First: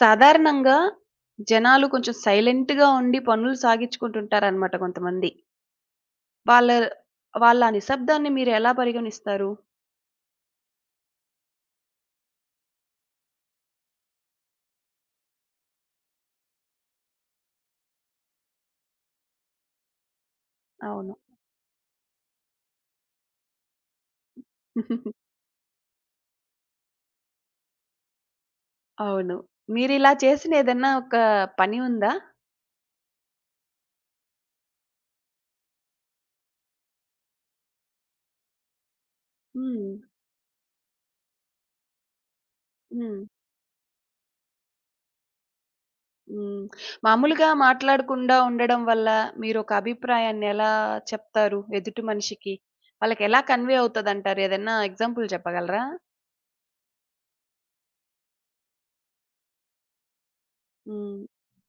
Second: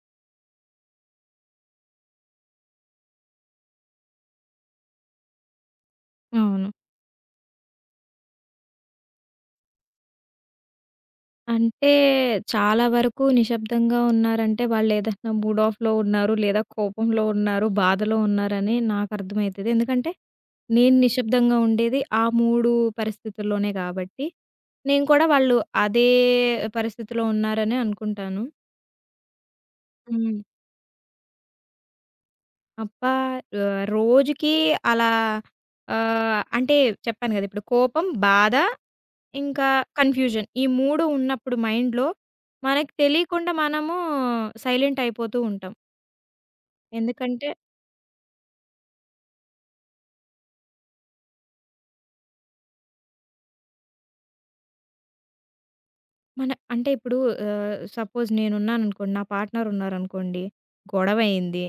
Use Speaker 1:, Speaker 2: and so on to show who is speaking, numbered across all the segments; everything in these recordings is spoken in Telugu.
Speaker 1: సాధారణంగా జనాలు కొంచెం సైలెంట్‌గా ఉండి పనులు సాగించుకుంటుంటారనమాట కొంతమంది.
Speaker 2: అవును.
Speaker 1: వాళ్ళ వాళ్ళ ఆ నిశ్శబ్దాన్ని మీరెలా పరిగణిస్తారు?
Speaker 2: అంటే చాలా వరకు నిశ్శబ్దంగా ఉన్నారంటే వాళ్ళేదన్నా మూడ్ ఆఫ్‌లో ఉన్నారు, లేదా కోపంలో ఉన్నారు, బాధలో ఉన్నారని నాకర్థమైతది. ఎందుకంటే నేను
Speaker 1: అవును.
Speaker 2: నిశ్శబ్దంగా ఉండేది ఆ 3 పరిస్థితుల్లోనే కాబట్టి, నేను కూడా వాళ్ళు అదే పరిస్థితిలో ఉన్నారనే అనుకుంటాను.
Speaker 1: అవును. మీరిలా
Speaker 2: హ్మ్.
Speaker 1: చేసిన ఏదన్నా ఒక పని ఉందా?
Speaker 2: అబ్బా! రోజుకి అలా ఆహ్, అంటే చెప్పాను గదా! ఇప్పుడు కోపం, బాధ ఇంకా
Speaker 1: హ్మ్.
Speaker 2: కన్‌ఫ్యూజన్. ఈ 3 ఉన్నప్పుడు మైండ్‌లో మనకు
Speaker 1: హ్మ్.
Speaker 2: తెలియకుండా మనము సైలెంట్ అయిపోతూ ఉంటాం.
Speaker 1: హ్మ్. మామూలుగా
Speaker 2: ఎందుకంటే
Speaker 1: మాట్లాడకుండా ఉండడం వల్ల మీరొక అభిప్రాయాన్ని ఎలా చెప్తారు ఎదుటి మనిషికి? వాళ్ళకెలా కన్వే అవుతదంటారు? ఏదన్నా ఎగ్జాంపుల్ చెప్పగలరా?
Speaker 2: ఇప్పుడు సపోజ్ నేనున్నాననుకోండి, నా పార్ట్నర్ ఉన్నారనుకోండి,
Speaker 1: హ్మ్.
Speaker 2: గొడవయింది.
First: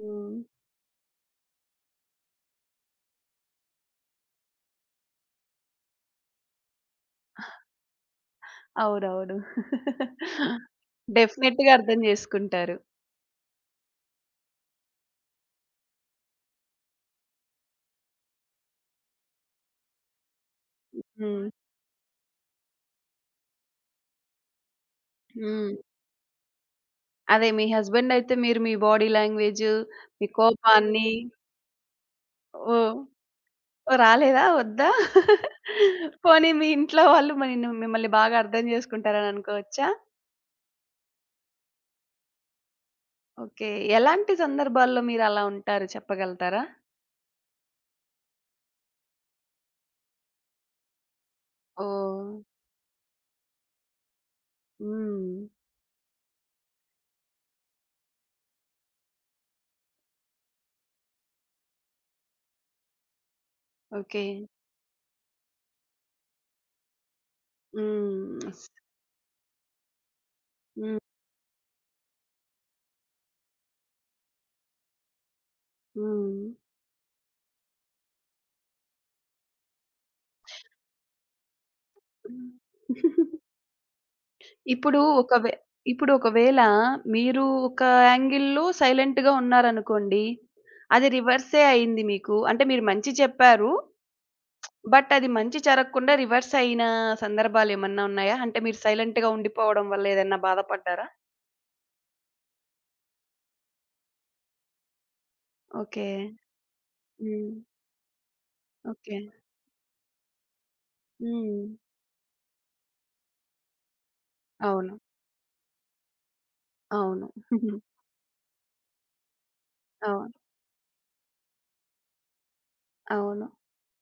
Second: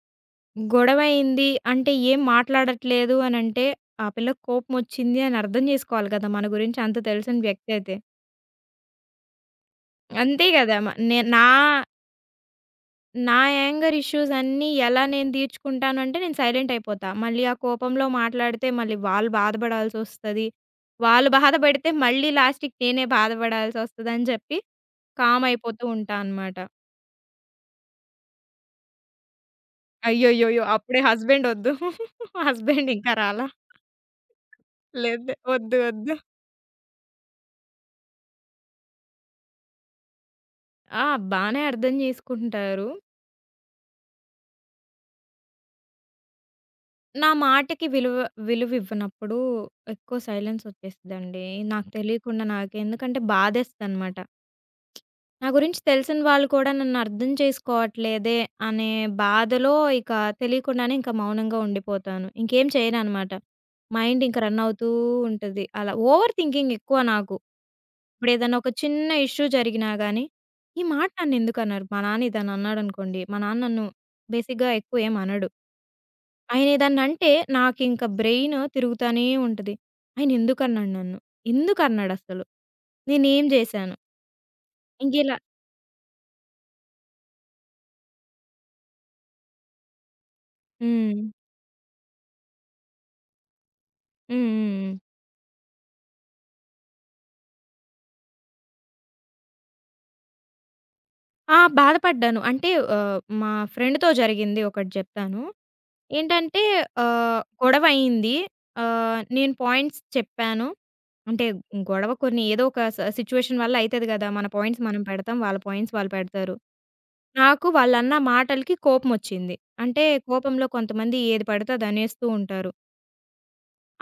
Speaker 1: హ్మ్.
Speaker 2: గొడవయింది అంటే ఏం మాట్లాడట్లేదు అనంటే, ఆ పిల్లకి కోపమొచ్చింది అని అర్థం చేసుకోవాలి కదా! మన గురించి అంత తెలిసిన వ్యక్తి అయితే.
Speaker 1: అవునవును.
Speaker 2: అంతే కదా! మ నే నా
Speaker 1: డెఫినెట్‌గా అర్థం చేసుకుంటారు.
Speaker 2: నా యాంగర్ ఇష్యూస్ అన్నీ ఎలా నేను తీర్చుకుంటానంటే నేను సైలెంట్ అయిపోతా. మళ్ళీ ఆ కోపంలో మాట్లాడితే మళ్ళీ వాళ్ళు బాధపడాల్సొస్తది. వాళ్ళు
Speaker 1: హ్మ్.
Speaker 2: బాధపడితే మళ్ళీ లాస్ట్‌కి నేనే బాధపడాల్సొస్తదని చెప్పి కామ్
Speaker 1: హ్మ్.
Speaker 2: అయిపోతూ ఉంటా అనమాట.
Speaker 1: అదే మీ హస్బెండ్ అయితే మీరు మీ బాడీ లాంగ్వేజు, మీ
Speaker 2: అయ్యయ్యయ్యో! అప్పుడే
Speaker 1: కోపాన్ని
Speaker 2: హస్బెండ్ ఒద్దు. Husband
Speaker 1: oh!
Speaker 2: ఇంకా రాలా.
Speaker 1: రాలేదా? వద్దా?
Speaker 2: లేదు. ఒద్దు. ఒద్దు.
Speaker 1: పోనీ మీ ఇంట్లో వాళ్ళు మరి మిమ్మల్ని బాగా అర్థం చేసుకుంటారని అనుకోవచ్చా?
Speaker 2: ఆ! బానే అర్థం చేసుకుంటారు.
Speaker 1: ఓకే. ఎలాంటి సందర్భాల్లో మీరలా ఉంటారు చెప్పగలుగుతారా?
Speaker 2: నా మాటకి విలువివ్వనప్పుడు ఎక్కువ సైలెన్స్ ఒచ్చేస్తదండి. నాకు
Speaker 1: ఓహ్!
Speaker 2: తెలియకుండా నాకు ఎందుకంటే బాధేస్తదనమాట.
Speaker 1: హ్మ్.
Speaker 2: నా గురించి తెలిసిన వాళ్ళు కూడా నన్ను అర్థం చేసుకోవట్లేదే అనే బాధలో ఇక తెలియకుండానే ఇంకా మౌనంగా ఉండిపోతాను. ఇంకేం చేయననమాట. Mind
Speaker 1: okay.
Speaker 2: ఇంక రన్ అవుతూ ఉంటది. అలా ఓవర్ థింకింగ్ ఎక్కువ నాకు.
Speaker 1: హ్మ్.
Speaker 2: ఇప్పుడేదన్నా ఒక చిన్న ఇష్యూ జరిగినా గానీ, "ఈ
Speaker 1: హ్మ్.
Speaker 2: మాట నన్నెందుకన్నారు? మా నాన్న ఏదన్నా అన్నాడనుకోండి". మా నాన్న నన్ను బేసిక్‌గా ఎక్కువ ఏమి అనడు. ఆయన ఏదన్నా అంటే నాకింక బ్రెయిన్ తిరుగుతానే ఉంటది. ఆయన ఎందుకన్నాడు నన్ను? ఎందుకన్నాడసలు?
Speaker 1: హ్మ్.
Speaker 2: నేనేం జేశాను?
Speaker 1: ఇప్పుడు
Speaker 2: ఇంకిలా
Speaker 1: ఒకవే ఇప్పుడు ఒకవేళ మీరు ఒక యాంగిల్‌లో సైలెంట్‌గా ఉన్నారనుకోండి. అది
Speaker 2: హ్మ్.
Speaker 1: రివర్సే అయింది మీకు. అంటే మీరు మంచి చెప్పారు.
Speaker 2: హ్మ్. హ్మ్. హ్మ్.
Speaker 1: బట్ అది మంచి జరగకుండా రివర్స్ అయిన సందర్భాలేమన్నా ఉన్నాయా? అంటే మీరు సైలెంట్‌గా ఉండిపోవడం వల్ల ఏదన్నా బాధపడ్డారా?
Speaker 2: ఆ! బాధపడ్డాను. మా ఫ్రెండ్‌తో జరిగింది ఒకటి జెప్తాను.
Speaker 1: ఓకే.
Speaker 2: ఏంటంటే
Speaker 1: హ్మ్.
Speaker 2: గొడవయింది.
Speaker 1: ఓకే.
Speaker 2: నేను పాయింట్స్ చెప్పాను. అంటే
Speaker 1: హ్మ్.
Speaker 2: గొడవ కొన్ని ఏదో ఒక సిట్యుయేషన్ వల్ల అయితది గదా! మన పాయింట్స్
Speaker 1: అవును.
Speaker 2: మనం పెడతాం. వాళ్ళ పాయింట్స్ వాళ్ళు పెడతారు.
Speaker 1: అవును.
Speaker 2: నాకు వాళ్ళన్న మాటలకి కోపమొచ్చింది. అంటే
Speaker 1: అవును.
Speaker 2: కోపంలో కొంతమంది ఏది పడితే అది అనేస్తూ ఉంటారు.
Speaker 1: అవును.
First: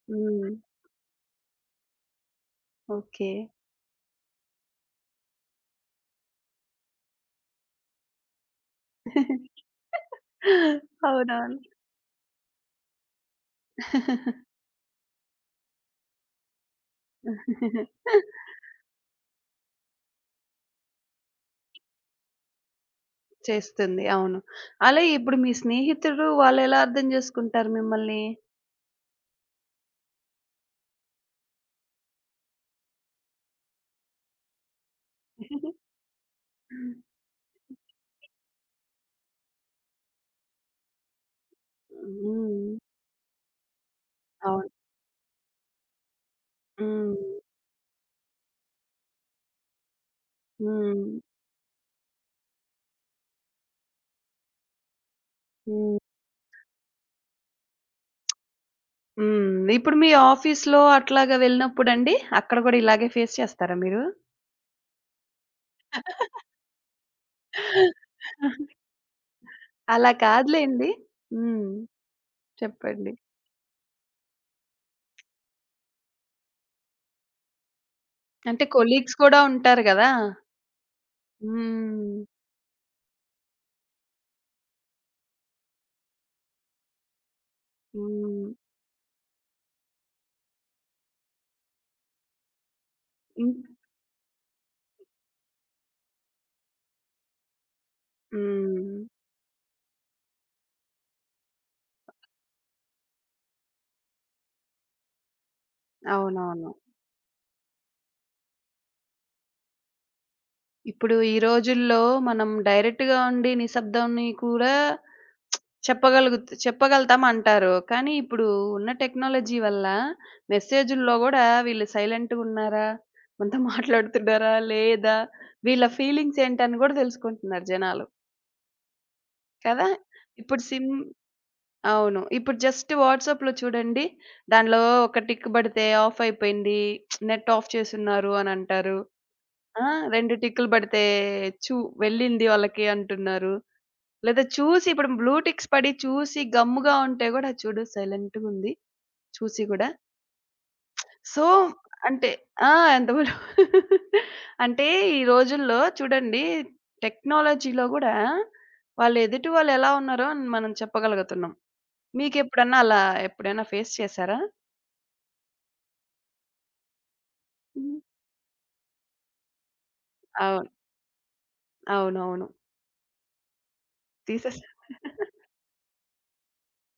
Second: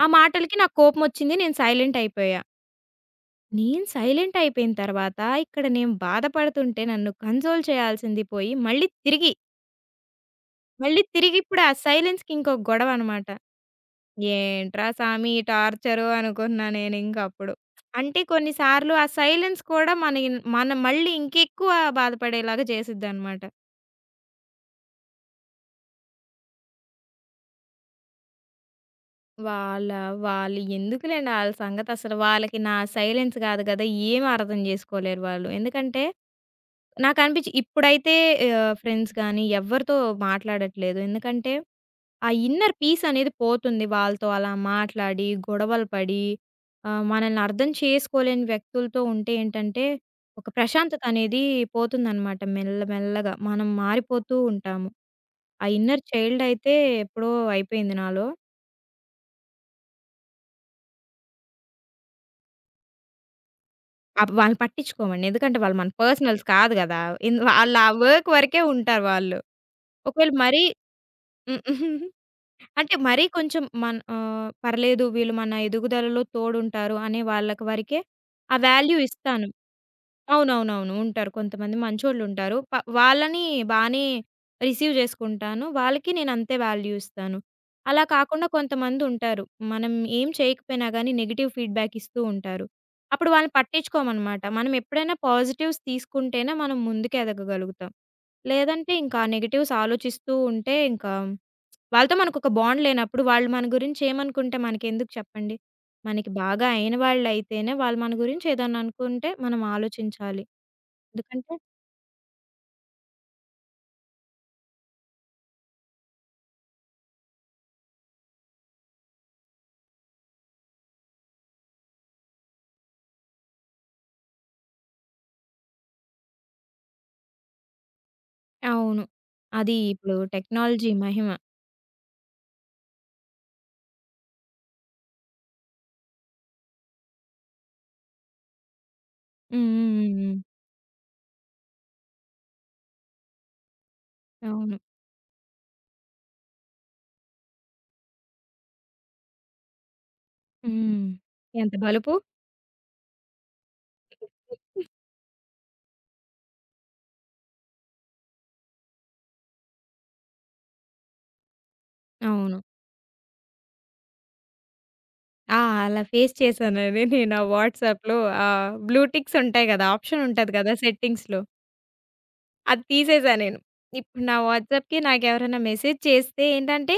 Speaker 2: ఆ
Speaker 1: హ్మ్.
Speaker 2: మాటలకి నాకు కోపమొచ్చింది. నేను సైలెంట్ అయిపోయా.
Speaker 1: ఓకే.
Speaker 2: నేను సైలెంట్ అయిపోయిన తర్వాత ఇక్కడ నేను బాధపడుతుంటే నన్ను కన్సోల్ చేయాల్సింది పోయి మళ్ళీ తిరిగి మళ్ళీ తిరిగిప్పుడు ఆ సైలెన్స్‌కి ఇంకో గొడవనమాట.
Speaker 1: అవునవును.
Speaker 2: ఏంట్రా సామి ఈ టార్చరు అనుకున్నా నేనింకప్పుడు. అంటే కొన్ని సార్లు ఆ సైలెన్స్ కూడా మన మళ్ళీ ఇంకెక్కువ బాధపడేలాగా చేసిద్దనమాట.
Speaker 1: చేస్తుంది. అవును. అలా ఇప్పుడు మీ స్నేహితుడు వాళ్ళెలా అర్థం జేసుకుంటారు మిమ్మల్ని?
Speaker 2: వాళ్ళ వాళ్ళు ఎందుకులేండి ఆళ్ళ సంగతసలు. వాళ్ళకి నా సైలెన్స్ గాదు గదా! ఏమి అర్థం జేసుకోలేరు వాళ్ళు. ఎందుకంటే, నాకనిపిచ్చి ఇప్పుడైతే ఫ్రెండ్స్ గానీ ఎవ్వరితో మాట్లాడట్లేదు. ఎందుకంటే ఆ
Speaker 1: హ్మ్.
Speaker 2: ఇన్నర్ పీస్ అనేది పోతుంది వాళ్ళతో అలా
Speaker 1: అవును.
Speaker 2: మాట్లాడి, గొడవలు పడి,
Speaker 1: హ్మ్.
Speaker 2: మనల్ని అర్థం చేసుకోలేని వ్యక్తులతో ఉంటే ఏంటంటే, ఒక ప్రశాంతత
Speaker 1: హ్మ్.
Speaker 2: అనేది పోతుందనమాట మెల్ల మెల్లగా. మనం మారిపోతూ ఉంటాము. ఆ
Speaker 1: హ్మ్.
Speaker 2: ఇన్నర్ చైల్డ్ అయితే ఎప్పుడో అయిపోయింది నాలో.
Speaker 1: హ్మ్. ఇప్పుడు మీ ఆఫీస్‌లో అట్లాగా వెళ్ళినప్పుడండి? అక్కడ గూడా ఇలాగే ఫేస్ చేస్తారా మీరు?
Speaker 2: వాళ్ళని పట్టించుకోమండి. ఎందుకంటే వాళ్ళు మన పర్సనల్స్ కాదు గదా! వాళ్ళ ఆ వర్క్ వరకే ఉంటారు వాళ్ళు.
Speaker 1: అలా
Speaker 2: ఒకవేళ మరీ
Speaker 1: కాదులెండి. హ్మ్.
Speaker 2: హ్మ్. అంటే
Speaker 1: చెప్పండి.
Speaker 2: మరీ కొంచెం మన పర్లేదు వీళ్ళు మన ఎదుగుదలలో తోడుంటారు అనే వాళ్ళకి వరకే ఆ
Speaker 1: అంటే
Speaker 2: వాల్యూ
Speaker 1: కొలీగ్స్ కూడా
Speaker 2: ఇస్తాను.
Speaker 1: ఉంటారు గదా!
Speaker 2: అవునవునవును. ఉంటారు. కొంతమంది
Speaker 1: హ్మ్.
Speaker 2: మంచోళ్ళుంటారు. వాళ్ళని బానే రిసీవ్ చేసుకుంటాను. వాళ్ళకి నేను అంతే వాల్యూ ఇస్తాను. అలా కాకుండా
Speaker 1: హ్మ్.
Speaker 2: కొంతమందుంటారు. మనం ఏం చేయకపోయినా గానీ నెగెటివ్ ఫీడ్‌బ్యాక్ ఇస్తూ ఉంటారు. అప్పుడు వాళ్ళని
Speaker 1: హ్మ్.
Speaker 2: పట్టించుకోమనమాట. మనం ఎప్పుడైనా పాజిటివ్స్ తీసుకుంటేనే మనం ముందుకు ఎదగగలుగుతాం. లేదంటే
Speaker 1: హ్మ్.
Speaker 2: ఇంకా నెగెటివ్స్ ఆలోచిస్తూ ఉంటే ఇంకా వాళ్ళతో మనకొక బాండ్ లేనప్పుడు వాళ్ళు మన గురించి ఏమనుకుంటే మనకెందుకు చెప్పండి? మనకి బాగా
Speaker 1: అవునవును.
Speaker 2: అయిన వాళ్ళయితేనే వాళ్ళు మన గురించి ఏదన్నా అనుకుంటే మనం ఆలోచించాలి.
Speaker 1: ఇప్పుడు ఈ
Speaker 2: ఎందుకంటే
Speaker 1: రోజుల్లో మనం డైరెక్ట్‌గా ఉండి నిశ్శబ్దాన్ని కూడా చెప్పగలుగు చెప్పగలుగుతాం అంటారు. కానీ ఇప్పుడు ఉన్న టెక్నాలజీ వల్ల మెసేజుల్లో గూడా వీళ్ళు సైలెంట్‌గున్నారా? మనతో మాట్లాడుతున్నారా? లేదా? వీళ్ళ ఫీలింగ్స్ ఏంటని గూడా తెలుసుకుంటున్నారు జనాలు.
Speaker 2: అవును. అది
Speaker 1: కదా!
Speaker 2: ఇప్పుడు
Speaker 1: ఇప్పుడు
Speaker 2: టెక్నాలజీ
Speaker 1: సిమ్
Speaker 2: మహిమ.
Speaker 1: అవును. ఇప్పుడు జస్ట్ వాట్సాప్‌లో చూడండి. దానిలో ఒక టిక్ బడితే ఆఫ్ అయిపోయింది. నెట్ ఆఫ్ చేసున్నారు అనంటారు.
Speaker 2: హ్మ్.
Speaker 1: ఆ!
Speaker 2: హ్మ్. హ్మ్.
Speaker 1: 2
Speaker 2: హ్మ్.
Speaker 1: టిక్కులు బడితే చూ వెళ్ళింది వాళ్ళకి అంటున్నారు. లేదా
Speaker 2: అవును.
Speaker 1: చూసి ఇప్పుడు బ్లూ టిక్స్ పడి చూసి గమ్ముగా ఉంటే గూడా చూడు సైలెంట్‌గుంది. చూసి గూడా.
Speaker 2: హ్మ్.
Speaker 1: సో,
Speaker 2: ఎంత బలుపు.
Speaker 1: అంటే ఆ! ఎంత బ్లూ అంటే ఈ రోజుల్లో చూడండి టెక్నాలజీలో గూడా వాళ్ళు ఎదుటి వాళ్ళు ఎలా ఉన్నారో మనం చెప్పగలుగుతున్నాం.
Speaker 2: అవును.
Speaker 1: మీకెప్పుడన్నా అలా ఎప్పుడైనా ఫేస్ చేసారా?
Speaker 2: ఆ! అలా ఫేస్ చేశానది నేను ఆ
Speaker 1: హ్మ్.
Speaker 2: వాట్సాప్‌లో ఆ బ్లూ టిక్స్ ఉంటాయి గదా! ఆప్షన్ ఉంటది
Speaker 1: అవును.
Speaker 2: గదా! సెట్టింగ్స్‌లో.
Speaker 1: అవునవును.
Speaker 2: అది తీసేసా నేను. ఇప్పుడు నా
Speaker 1: తీసేసారు.
Speaker 2: వాట్సాప్‌కి నాకెవరైనా మెసేజ్ చేస్తే ఏంటంటే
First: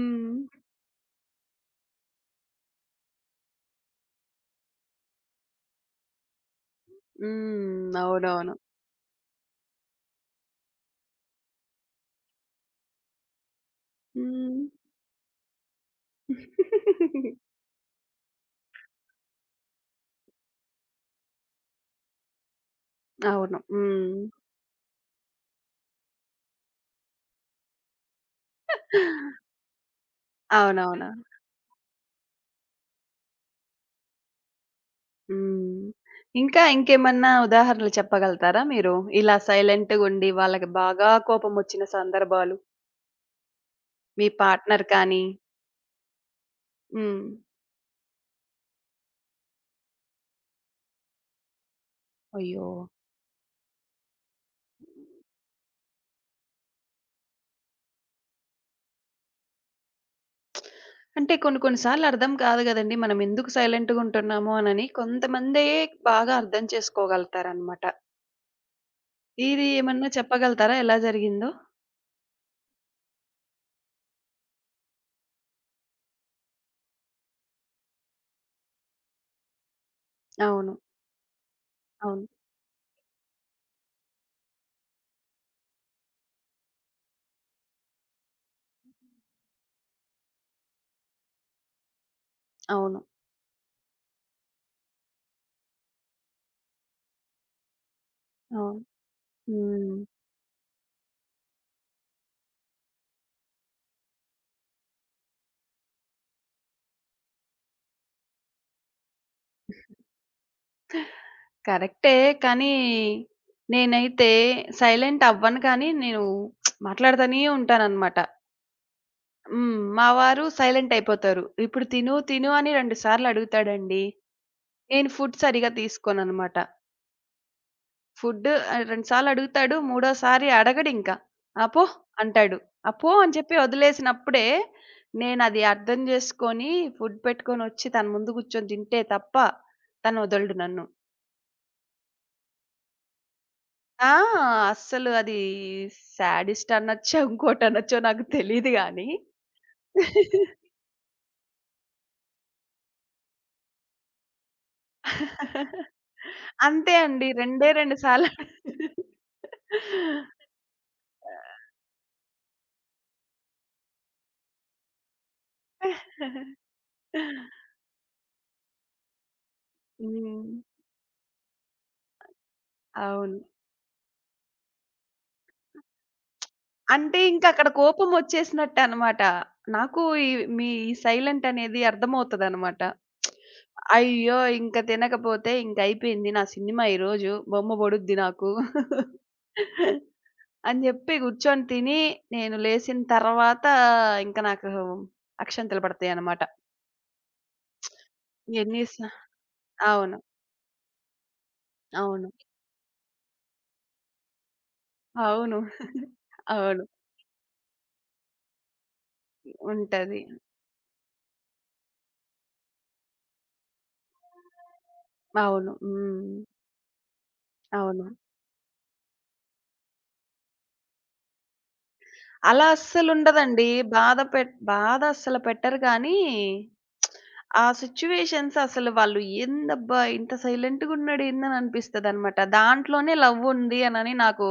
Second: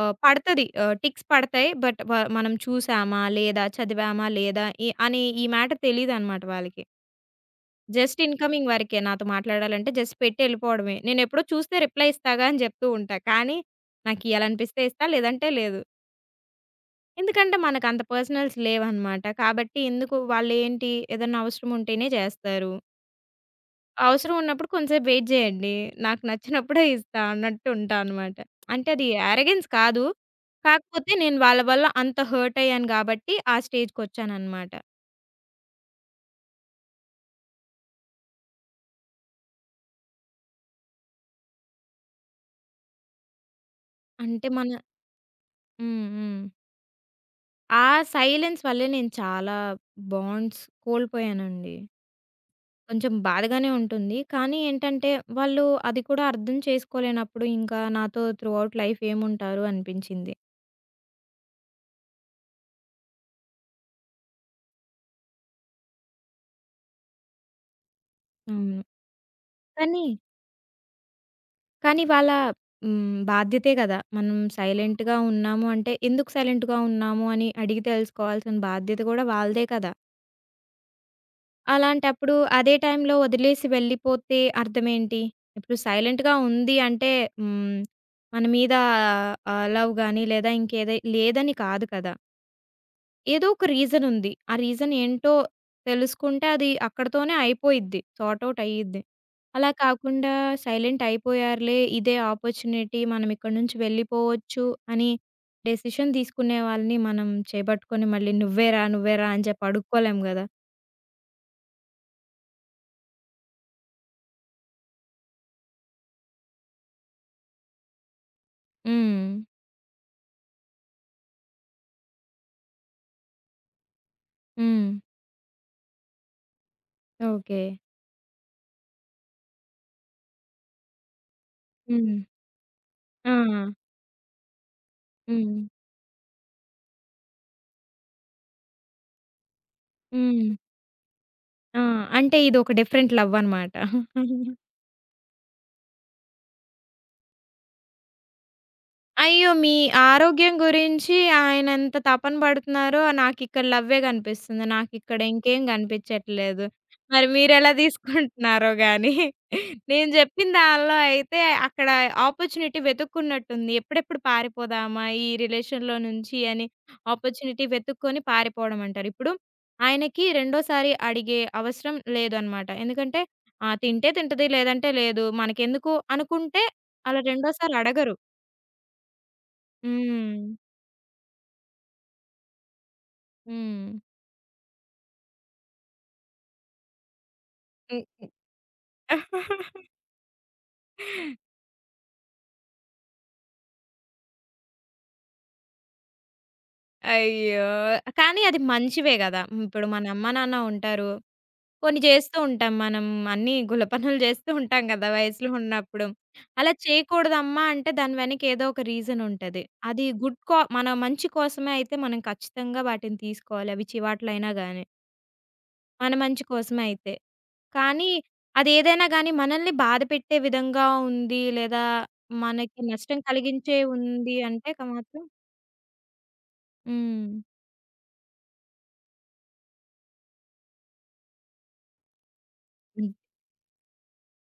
Speaker 2: పడతది. టిక్స్ పడతాయి. బట్ మనం చూసామా? లేదా? చదివామా? లేదా? ఈ మ్యాటర్ తెలీదనమాట వాళ్ళకి.
Speaker 1: హ్మ్.
Speaker 2: జస్ట్
Speaker 1: అవునవును.
Speaker 2: ఇన్‌కమింగ్ వరకే. నాతో మాట్లాడాలంటే జస్ట్ పెట్టి ఎళ్ళిపోవడమే. నేనెప్పుడో చూస్తే రిప్లై ఇస్తాగా అని జెప్తూ ఉంటా. కానీ
Speaker 1: హ్మ్.
Speaker 2: నాకియ్యాలనిపిస్తే ఇస్తా. లేదంటే లేదు. ఎందుకంటే మనకంత పర్సనల్స్ లేవనమాట. కాబట్టి ఎందుకు వాళ్ళేంటి ఏదన్నా అవసరం ఉంటేనే జేస్తారు.
Speaker 1: అవును. హ్మ్.
Speaker 2: అవసరం ఉన్నప్పుడు కొంసేపు వెయిట్ జేయండి. నాకు నచ్చినప్పుడే ఇస్తా అన్నట్టు ఉంటా అనమాట. అంటే అది యారగెన్స్ కాదు.
Speaker 1: అవునవును.
Speaker 2: కాకపోతే నేను వాళ్ళ వల్ల అంత హర్ట్ అయ్యాను గాబట్టి ఆ స్టేజ్‌కొచ్చాననమాట.
Speaker 1: హ్మ్. ఇంకా ఇంకేమన్నా ఉదాహరణలు చెప్పగలుగుతారా మీరు? ఇలా సైలెంట్‌గుండి వాళ్ళకి బాగా కోపమొచ్చిన సందర్భాలు మీ
Speaker 2: అంటే మన
Speaker 1: పార్ట్‌నర్ కానీ
Speaker 2: హ్మ్. హ్మ్.
Speaker 1: హ్మ్.
Speaker 2: ఆ సైలెన్స్ వల్లే నేను చాలా బాండ్స్ కోల్పోయానండి.
Speaker 1: అయ్యో!
Speaker 2: కొంచెం బాధగానే ఉంటుంది. కానీ ఏంటంటే వాళ్ళు అది కూడా అర్థం చేసుకోలేనప్పుడు ఇంకా నాతో త్రూ ఔట్ లైఫ్ ఏముంటారు అనిపించింది.
Speaker 1: అంటే కొన్ని కొన్ని సార్లు అర్థం కాదు గదండీ! మనం ఎందుకు సైలెంట్‌గా ఉంటున్నాము అనని. కొంతమందే బాగా అర్థం చేసుకోగలుగుతారనమాట.
Speaker 2: అవును.
Speaker 1: ఇది
Speaker 2: కానీ
Speaker 1: ఏమన్నా చెప్పగలుగుతారా ఎలా జరిగిందో?
Speaker 2: కానీ వాళ్ళ హ్మ్. బాధ్యతే గదా! మనం సైలెంట్‌గా ఉన్నాము అంటే, ఎందుకు సైలెంట్‌గా ఉన్నాము అని అడిగి తెలుసుకోవాల్సిన బాధ్యత గూడా వాళ్ళదే కదా!
Speaker 1: అవును. అవును.
Speaker 2: అలాంటప్పుడు అదే టైంలో వదిలేసి వెళ్ళిపోతే అర్థమేంటి? ఇప్పుడు సైలెంట్‌గా ఉంది అంటే హ్మ్, మన మీద లవ్ గాని లేదా ఇంకేదై లేదని కాదు కదా!
Speaker 1: అవును.
Speaker 2: ఏదో ఒక రీజన్ ఉంది. ఆ రీజన్ ఏంటో తెలుసుకుంటే అది అక్కడితోనే అయిపోయిద్ది. సార్ట్ ఔట్
Speaker 1: అవును.
Speaker 2: అయ్యిద్ది. అలా
Speaker 1: హ్మ్.
Speaker 2: కాకుండా సైలెంట్ అయిపోయారులే ఇదే ఆపర్చునిటీ మనం ఇక్కడి నుంచి వెళ్ళిపోవచ్చు అని డెసిషన్ తీసుకునే వాళ్ళని మనం చేపట్టుకొని మళ్ళీ "నువ్వే రా, నువ్వే రా" అని చెప్పి అడుక్కోలేం గదా!
Speaker 1: కరెక్టే. కానీ నేనైతే సైలెంట్ అవ్వను కానీ నేను మాట్లాడతానే ఉంటాననమాట.
Speaker 2: హ్మ్.
Speaker 1: హ్మ్. మా వారు సైలెంట్ అయిపోతారు. ఇప్పుడు తిను తిను అని 2 సార్లు అడుగుతాడండి.
Speaker 2: హ్మ్.
Speaker 1: నేను ఫుడ్ సరిగ్గా తీసుకోననమాట.
Speaker 2: ఓకే.
Speaker 1: ఫుడ్ 2 సార్లు అడుగుతాడు. మూడోసారి అడగడింక. "ఆ! పో"
Speaker 2: హ్మ్.
Speaker 1: అంటాడు. ఆ! పో
Speaker 2: ఆ!
Speaker 1: అని చెప్పి వదిలేసినప్పుడే
Speaker 2: హ్మ్.
Speaker 1: నేనది అర్థం చేసుకొని ఫుడ్ పెట్టుకొనొచ్చి తన ముందు కూర్చొని తింటే తప్ప తను
Speaker 2: హ్మ్.
Speaker 1: వదలడు నన్ను.
Speaker 2: ఆ! అంటే ఇదొక డిఫరెంట్ లవ్ అనమాట.
Speaker 1: ఆ! అస్సలు అది శాడిస్ట్ అనొచ్చో, ఇంకోటనొచ్చో నాకు తెలీదు గానీ
Speaker 2: అయ్యో! మీ ఆరోగ్యం గురించి ఆయనెంత తపన పడుతున్నారో నాకిక్కడ లవ్వే కనిపిస్తుంది. నాకిక్కడ ఇంకేం కనిపించట్లేదు.
Speaker 1: అంతే
Speaker 2: మరి
Speaker 1: అండి. రెండే
Speaker 2: మీరెలా
Speaker 1: 2 సార్లు.
Speaker 2: తీసుకుంటున్నారో గాని. నేను చెప్పిన దానిలో అయితే అక్కడ ఆపర్చునిటీ వెతుక్కున్నట్టుంది. ఎప్పుడెప్పుడు పారిపోదామా ఈ రిలేషన్‌లో నుంచి అని ఆపర్చునిటీ వెతుక్కొని పారిపోవడం అంటారు. ఇప్పుడు ఆయనకి
Speaker 1: హ్మ్.
Speaker 2: రెండోసారి అడిగే అవసరం లేదనమాట. ఎందుకంటే
Speaker 1: అవును.
Speaker 2: ఆ! తింటే తింటది లేదంటే లేదు. మనకెందుకు అనుకుంటే
Speaker 1: అంటే
Speaker 2: అలా
Speaker 1: ఇంకక్కడ
Speaker 2: రెండోసారి అడగరు.
Speaker 1: కోపమొచ్చేసినట్టే అనమాట. నాకు ఈ
Speaker 2: హ్మ్.
Speaker 1: మీ సైలెంట్ అనేది అర్థమవుతదనమాట.
Speaker 2: హ్మ్.
Speaker 1: అయ్యో! ఇంక తినకపోతే ఇంకయిపోయింది నా సినిమా ఈరోజు. బొమ్మ
Speaker 2: హ్మ్.
Speaker 1: పడుద్ది
Speaker 2: హ్మ్.
Speaker 1: నాకు. అని జెప్పి గూర్చొని తిని, నేను లేసిన తర్వాత ఇంక నాకు అక్షింతలు పడతాయనమాట.
Speaker 2: అయ్యో! కానీ అది
Speaker 1: ఎన్ని స
Speaker 2: మంచివే గదా! ఇప్పుడు మన
Speaker 1: అవును.
Speaker 2: అమ్మ, నాన్న ఉంటారు. కొన్ని
Speaker 1: అవును.
Speaker 2: చేస్తూ ఉంటాం మనం. అన్నీ గుల్ల పనులు చేస్తూ ఉంటాం గదా! వయసులో
Speaker 1: అవును.
Speaker 2: ఉన్నప్పుడు. అలా
Speaker 1: అవును.
Speaker 2: చేయకూడదమ్మా అంటే దాని వెనక ఏదో ఒక రీజన్ ఉంటది. అది
Speaker 1: ఉంటది.
Speaker 2: గుడ్ కా మన మంచి కోసమే అయితే మనం ఖచ్చితంగా వాటిని తీసుకోవాలి. అవి చివాట్లయినా గాని.
Speaker 1: అవును.
Speaker 2: మన
Speaker 1: హ్మ్.
Speaker 2: మంచి కోసమే అయితే.
Speaker 1: అవును.
Speaker 2: కానీ అదేదైనా గాని మనల్ని బాధపెట్టే విధంగా ఉంది లేదా
Speaker 1: అలా
Speaker 2: మనకి నష్టం
Speaker 1: అస్సలుండదండి.
Speaker 2: కలిగించే ఉంది అంటే
Speaker 1: బాధ
Speaker 2: మాత్రం
Speaker 1: అస్సలు పెట్టరు కానీ,
Speaker 2: హ్మ్.
Speaker 1: ఆ సిట్యుయేషన్స్ అసలు వాళ్ళు ఏందబ్బా! ఇంత సైలెంట్‌గున్నాడు ఏందని అనిపిస్తదనమాట. దాంట్లోనే లవ్వుంది అనని నాకు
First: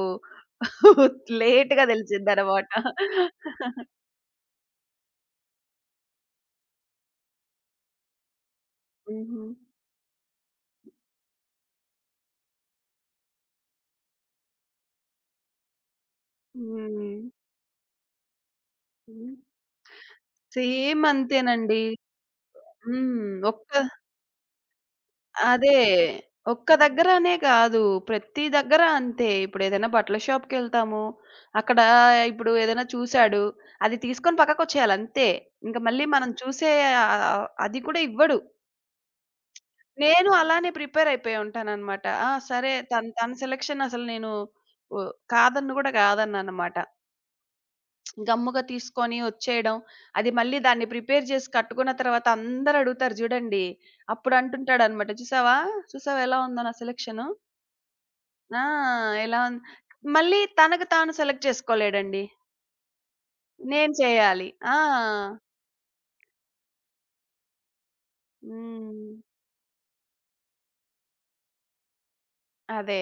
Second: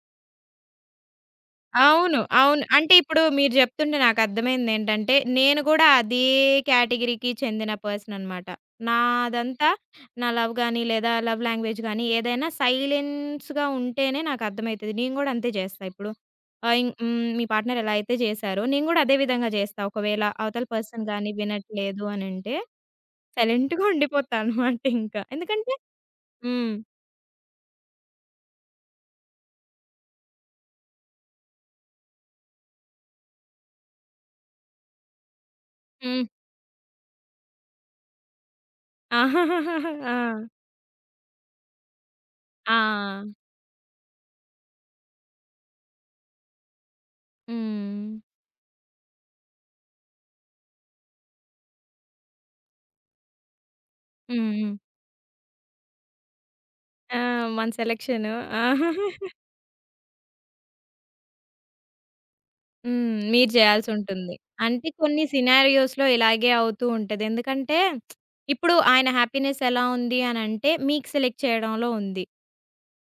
Speaker 1: లేట్‌గా
Speaker 2: అవును. అవును.
Speaker 1: తెలిసిద్దనమాట.
Speaker 2: అంటే ఇప్పుడు మీరు జెప్తుంటే నాకర్థమైందేంటంటే, నేను గూడా అదే కేటగిరీకి చెందిన పర్సననమాట.
Speaker 1: హుహు.
Speaker 2: నాదంతా నా లవ్ గాని, లేదా లవ్ లాంగ్వేజ్ గాని ఏదైనా సైలెన్స్‌గా ఉంటేనే నాకర్థమైతది. నేను గూడా అంతే జేస్తా ఇప్పుడు. ఆహ్, ఇం
Speaker 1: హ్మ్.
Speaker 2: హ్మ్. మీ పార్ట్నర్ ఎలా అయితే జేశారో, నేను గూడా అదే
Speaker 1: హ్మ్.
Speaker 2: విధంగా జేస్తా. ఒకవేళ అవతల
Speaker 1: సేమ్
Speaker 2: పర్సన్ గాని
Speaker 1: అంతేనండి.
Speaker 2: వినట్లేదు అనంటే,
Speaker 1: హ్మ్. ఒక్క
Speaker 2: సైలెంట్‌గా ఉండిపోతా అనమాట ఇంకా. ఎందుకంటే
Speaker 1: అదే. ఒక్క
Speaker 2: హ్మ్.
Speaker 1: దగ్గరనే కాదు. ప్రతి దగ్గర అంతే. ఇప్పుడేదైనా బట్టల షాప్‌కెళ్తాము. అక్కడ ఇప్పుడు ఏదైనా చూసాడు. అది తీసుకొని పక్కకొచ్చేయాలి అంతే. ఇంక మళ్ళీ
Speaker 2: హ్మ్.
Speaker 1: మనం చూసే ఆహ్, అది కూడా ఇవ్వడు.
Speaker 2: ఆ!
Speaker 1: నేను
Speaker 2: ఆ!
Speaker 1: అలానే ప్రిపేర్ అయిపోయి ఉంటాననమాట. ఆ! సరే తన
Speaker 2: ఆ!
Speaker 1: తన సెలక్షన్ అసలు నేను ఓ కాదన్ను గూడా కాదన్నాననమాట.
Speaker 2: హ్మ్.
Speaker 1: గమ్ముగా తీసుకొని వచ్చేయడం. అది మళ్ళీ దాన్ని ప్రిపేర్ చేసి కట్టుకున్న తర్వాత అందరూ అడుగుతారు చూడండి. అప్పుడు
Speaker 2: హ్మ్.
Speaker 1: అంటుంటాడనమాట. చూసావా? చూసావా ఎలా ఉందో నా
Speaker 2: ఆ!
Speaker 1: సెలక్షను?
Speaker 2: మన సెలక్షను.
Speaker 1: ఆ! ఎలా ఉన్ మళ్ళీ తనకు తాను సెలెక్ట్ చేసుకోలేడండి.
Speaker 2: హ్మ్. మీరు
Speaker 1: నేను
Speaker 2: చేయాల్సుంటుంది.
Speaker 1: చేయాలి. ఆ!
Speaker 2: అంటే కొన్ని సినారియోస్‌లో ఇలాగే అవుతూ ఉంటది. ఎందుకంటే ఇప్పుడు ఆయన
Speaker 1: హ్మ్.
Speaker 2: హ్యాపీనెస్ ఎలా ఉంది అనంటే మీకు సెలెక్ట్ చేయడంలో ఉంది.
Speaker 1: అదే.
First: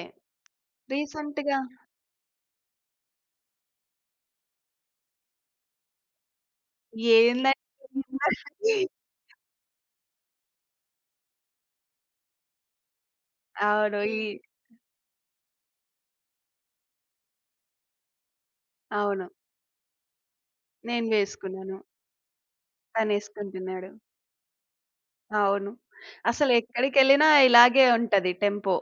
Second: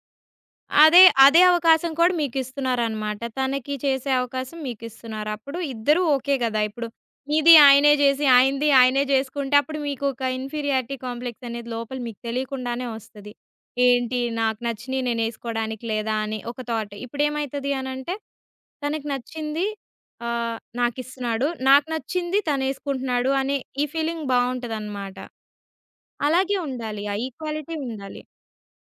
Speaker 2: అదే
Speaker 1: రీసెంట్‌గా
Speaker 2: అవకాశం కూడా మీకిస్తున్నారనమాట. తనకి చేసే అవకాశం మీకిస్తున్నారు. అప్పుడు ఇద్దరూ ఓకే గదా! ఇప్పుడు మీది
Speaker 1: ఏందండి
Speaker 2: ఆయనే జేసి, ఆయనది ఆయనే జేసుకుంటే అప్పుడు మీకొక ఇన్ఫీరియారిటీ కాంప్లెక్స్ అనేది లోపల మీకు తెలియకుండానే వస్తది.
Speaker 1: అవును.
Speaker 2: ఏంటి
Speaker 1: హ్మ్.
Speaker 2: నాకు నచ్చినయి నేనేసుకోడానికి లేదా అని ఒక థాట్. ఇప్పుడేమైతది అనంటే తనకి
Speaker 1: అవును.
Speaker 2: నచ్చింది
Speaker 1: నేను
Speaker 2: నాకిస్తున్నాడు.
Speaker 1: వేసుకున్నాను.
Speaker 2: నాకు నచ్చింది తనేసుకుంటున్నాడు అనే ఈ
Speaker 1: తనేసుకుంటున్నాడు.
Speaker 2: ఫీలింగ్ బావుంటదనమాట.
Speaker 1: అవును. అసలు
Speaker 2: అలాగే ఉండాలి. ఆ
Speaker 1: ఎక్కడికెళ్ళినా
Speaker 2: ఈక్వాలిటీ
Speaker 1: ఇలాగే
Speaker 2: ఉండాలి.
Speaker 1: ఉంటది టెంపో.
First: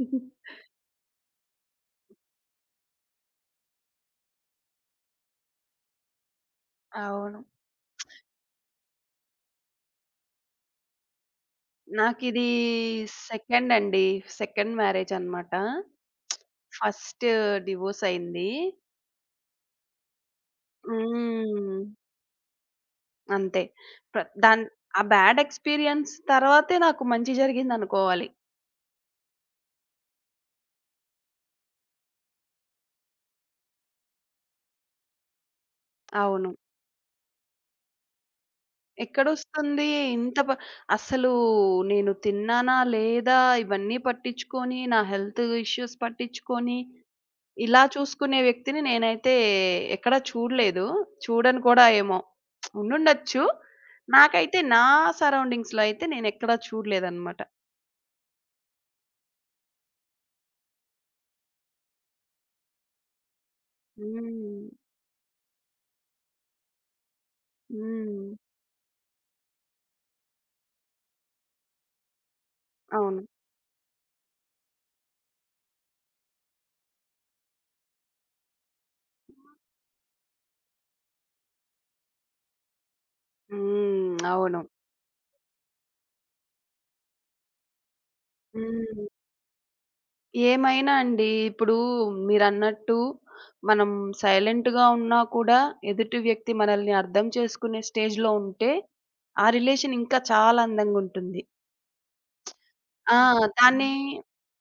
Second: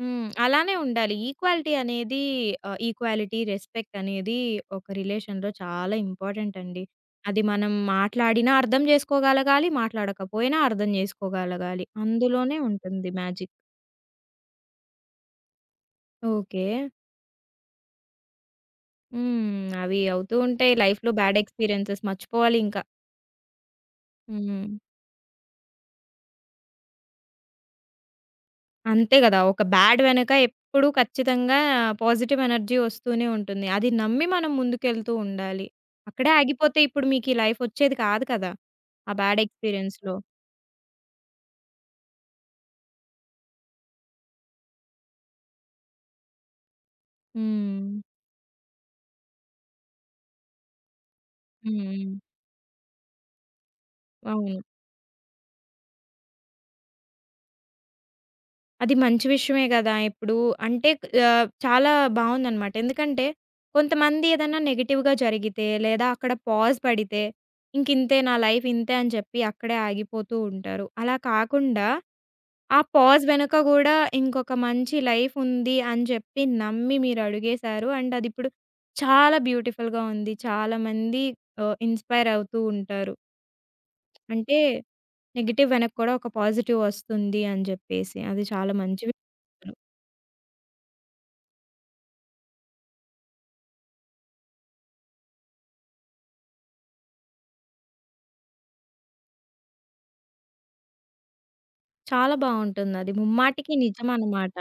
Speaker 2: హ్మ్. అలానే ఉండాలి. ఈక్వాలిటీ, రెస్పెక్ట్ అనేది ఒక రిలేషన్‌లో చాలా ఇంపార్టెంట్ అండి.
Speaker 1: అవును.
Speaker 2: అది మనం మాట్లాడినా అర్థం జేసుకోగలగాలి, మాట్లాడకపోయినా అర్థం జేసుకోగలగాలి.
Speaker 1: నాకిది
Speaker 2: అందులోనే ఉంటుంది మ్యాజిక్.
Speaker 1: సెకండ్ అండి. సెకండ్ మ్యారేజ్ అన్నమాట.
Speaker 2: ఓకే.
Speaker 1: ఫస్ట్ డివోర్స్ అయింది.
Speaker 2: హ్మ్. అవి అవుతూ ఉంటాయి లైఫ్‌లో బ్యాడ్
Speaker 1: హ్మ్.
Speaker 2: ఎక్స్‌పీరియన్సెస్ మర్చిపోవాలి ఇంకా.
Speaker 1: అంతే. ప్ర దాన్
Speaker 2: హ్మ్.
Speaker 1: ఆ బ్యాడ్ ఎక్స్‌పీరియన్స్ తర్వాతే నాకు మంచి జరిగిందనుకోవాలి.
Speaker 2: అంతే గదా! ఒక బ్యాడ్ వెనక ఎప్పుడూ ఖచ్చితంగా పాజిటివ్ ఎనర్జీ వస్తూనే ఉంటుంది. అది నమ్మి మనం ముందుకెళ్తూ ఉండాలి. అక్కడే
Speaker 1: అవును.
Speaker 2: ఆగిపోతే ఇప్పుడు మీకు ఈ లైఫ్ వచ్చేది కాదు కదా! ఆ బ్యాడ్
Speaker 1: ఎక్కడొస్తుంది?
Speaker 2: ఎక్స్‌పీరియన్స్‌లో.
Speaker 1: ఇంత ప అసలు నేను తిన్నానా? లేదా? ఇవన్నీ పట్టించుకొని, నా హెల్త్ ఇష్యూస్ పట్టించుకొని, ఇలా
Speaker 2: హ్మ్.
Speaker 1: చూసుకునే వ్యక్తిని నేనైతే ఎక్కడా చూడలేదు. చూడను కూడా
Speaker 2: హ్మ్.
Speaker 1: ఏమో! ఉండుండొచ్చు.
Speaker 2: అవును.
Speaker 1: నాకైతే నా సరౌండింగ్స్‌లో అయితే నేనెక్కడా చూడలేదనమాట.
Speaker 2: అది మంచి విషయమే గదా! ఇప్పుడు అంటే చాలా బావుందనమాట. ఎందుకంటే కొంతమంది ఏదన్నా
Speaker 1: హ్మ్.
Speaker 2: నెగెటివ్‌గా జరిగితే లేదా అక్కడ పాజ్ పడితే ఇంకింతే
Speaker 1: హ్మ్.
Speaker 2: నా లైఫ్ ఇంతే అని చెప్పి అక్కడే ఆగిపోతూ ఉంటారు. అలా కాకుండా ఆ
Speaker 1: అవును.
Speaker 2: పాజ్ వెనక గూడా ఇంకొక మంచి లైఫ్ ఉంది అని జెప్పి నమ్మి మీరడుగేశారు. అండ్ అదిప్పుడు చాలా బ్యూటిఫుల్‌గా ఉంది. చాలామంది ఇన్‌స్పైర్ అవుతూ ఉంటారు.
Speaker 1: హ్మ్.
Speaker 2: అంటే
Speaker 1: అవును.
Speaker 2: నెగెటివ్ వెనక కూడా ఒక పాజిటివ్ వస్తుంది అని జెప్పేసి. అది చాలా మంచి
Speaker 1: హ్మ్.
Speaker 2: విషయం.
Speaker 1: ఏమైనా అండి. ఇప్పుడు మీరన్నట్టు మనం సైలెంట్‌గా ఉన్నా కూడా ఎదుటి వ్యక్తి మనల్ని అర్థం చేసుకునే స్టేజ్‌లో ఉంటే, ఆ రిలేషన్ ఇంకా చాలా అందంగుంటుంది.
Speaker 2: చాలా బావుంటుందది.
Speaker 1: ఆ!
Speaker 2: ముమ్మాటికి
Speaker 1: దాన్ని
Speaker 2: నిజమనమాట.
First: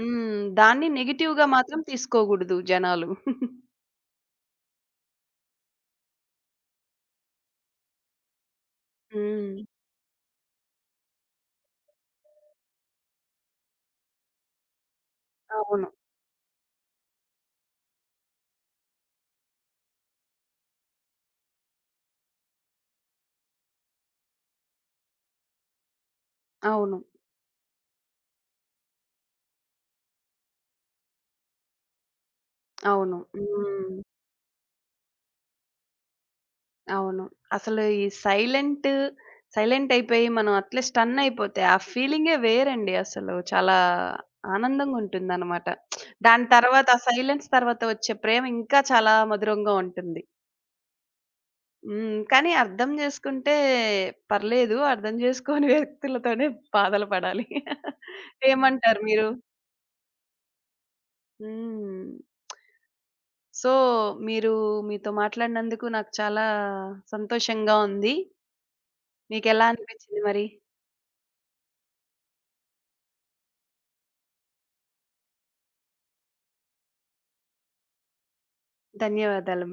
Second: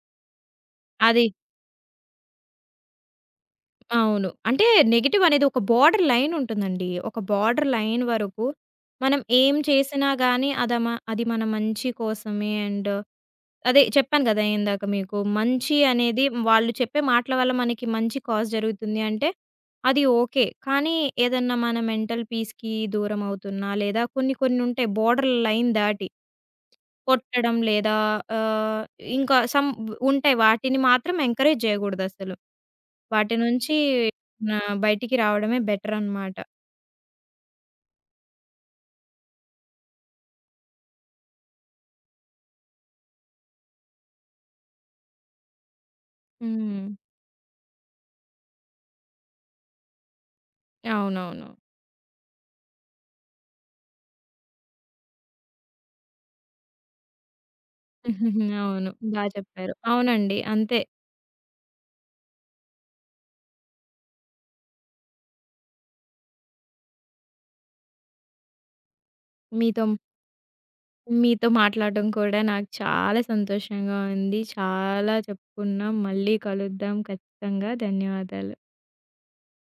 Speaker 1: హ్మ్. దాన్ని
Speaker 2: అది
Speaker 1: నెగెటివ్‌గా మాత్రం తీసుకోగూడదు జనాలు.
Speaker 2: అవును. అంటే నెగెటివ్ అనేది ఒక బోర్డర్ లైన్ ఉంటుందండి. ఒక బోర్డర్ లైన్ వరకు మనం ఏం
Speaker 1: హ్మ్.
Speaker 2: చేసినా గానీ అది మన మంచి కోసమే అండ్ అదే చెప్పాను గదా! ఇందాక మీకు. మంచి
Speaker 1: అవును.
Speaker 2: అనేది వాళ్ళు చెప్పే మాటల వల్ల మనకి మంచి కాజ్ జరుగుతుంది అంటే అది ఓకే. కానీ ఏదన్నా మన మెంటల్ పీస్‌కి దూరం అవుతున్నా లేదా కొన్ని కొన్ని ఉంటాయి బోర్డర్ లైన్ దాటి
Speaker 1: అవును.
Speaker 2: కొట్టడం లేదా ఆహ్, ఇంకా సమ్ ఉంటాయి. వాటిని మాత్రం ఎంకరేజ్ జేయగూడదసలు.
Speaker 1: అవును.
Speaker 2: వాటి నుంచి
Speaker 1: హ్మ్.
Speaker 2: నా బయటికి రావడమే బెటరనమాట.
Speaker 1: అవును. అసలు ఈ సైలెంట్, సైలెంట్ అయిపోయి మనం అట్లే స్టన్ అయిపోతే ఆ ఫీలింగే వేరండి అసలు. చాలా ఆనందంగుంటుందనమాట. దాని
Speaker 2: హ్మ్.
Speaker 1: తర్వాత ఆ సైలెన్స్ తర్వాత వచ్చే ప్రేమ ఇంకా చాలా మధురంగా ఉంటుంది.
Speaker 2: అవునవును.
Speaker 1: హ్మ్. కానీ అర్థం జేసుకుంటే పర్లేదు. అర్థం జేసుకోని వ్యక్తులతోనే బాధలు పడాలి.
Speaker 2: అవును.
Speaker 1: ఏమంటారు
Speaker 2: బా
Speaker 1: మీరు?
Speaker 2: చెప్పారు. అవునండి. అంతే.
Speaker 1: హ్మ్. సో, మీరు మీతో మాట్లాడినందుకు నాకు చాలా సంతోషంగా ఉంది. మీకెలా
Speaker 2: మీతో
Speaker 1: అనిపించింది మరి?
Speaker 2: మీతో మాట్లాడడం కూడా నాకు చాలా సంతోషంగా ఉంది. చాలా చెప్పుకున్నాం. మళ్ళీ కలుద్దాం ఖచ్చితంగా. ధన్యవాదాలు.
Speaker 1: ధన్యవాదాలు.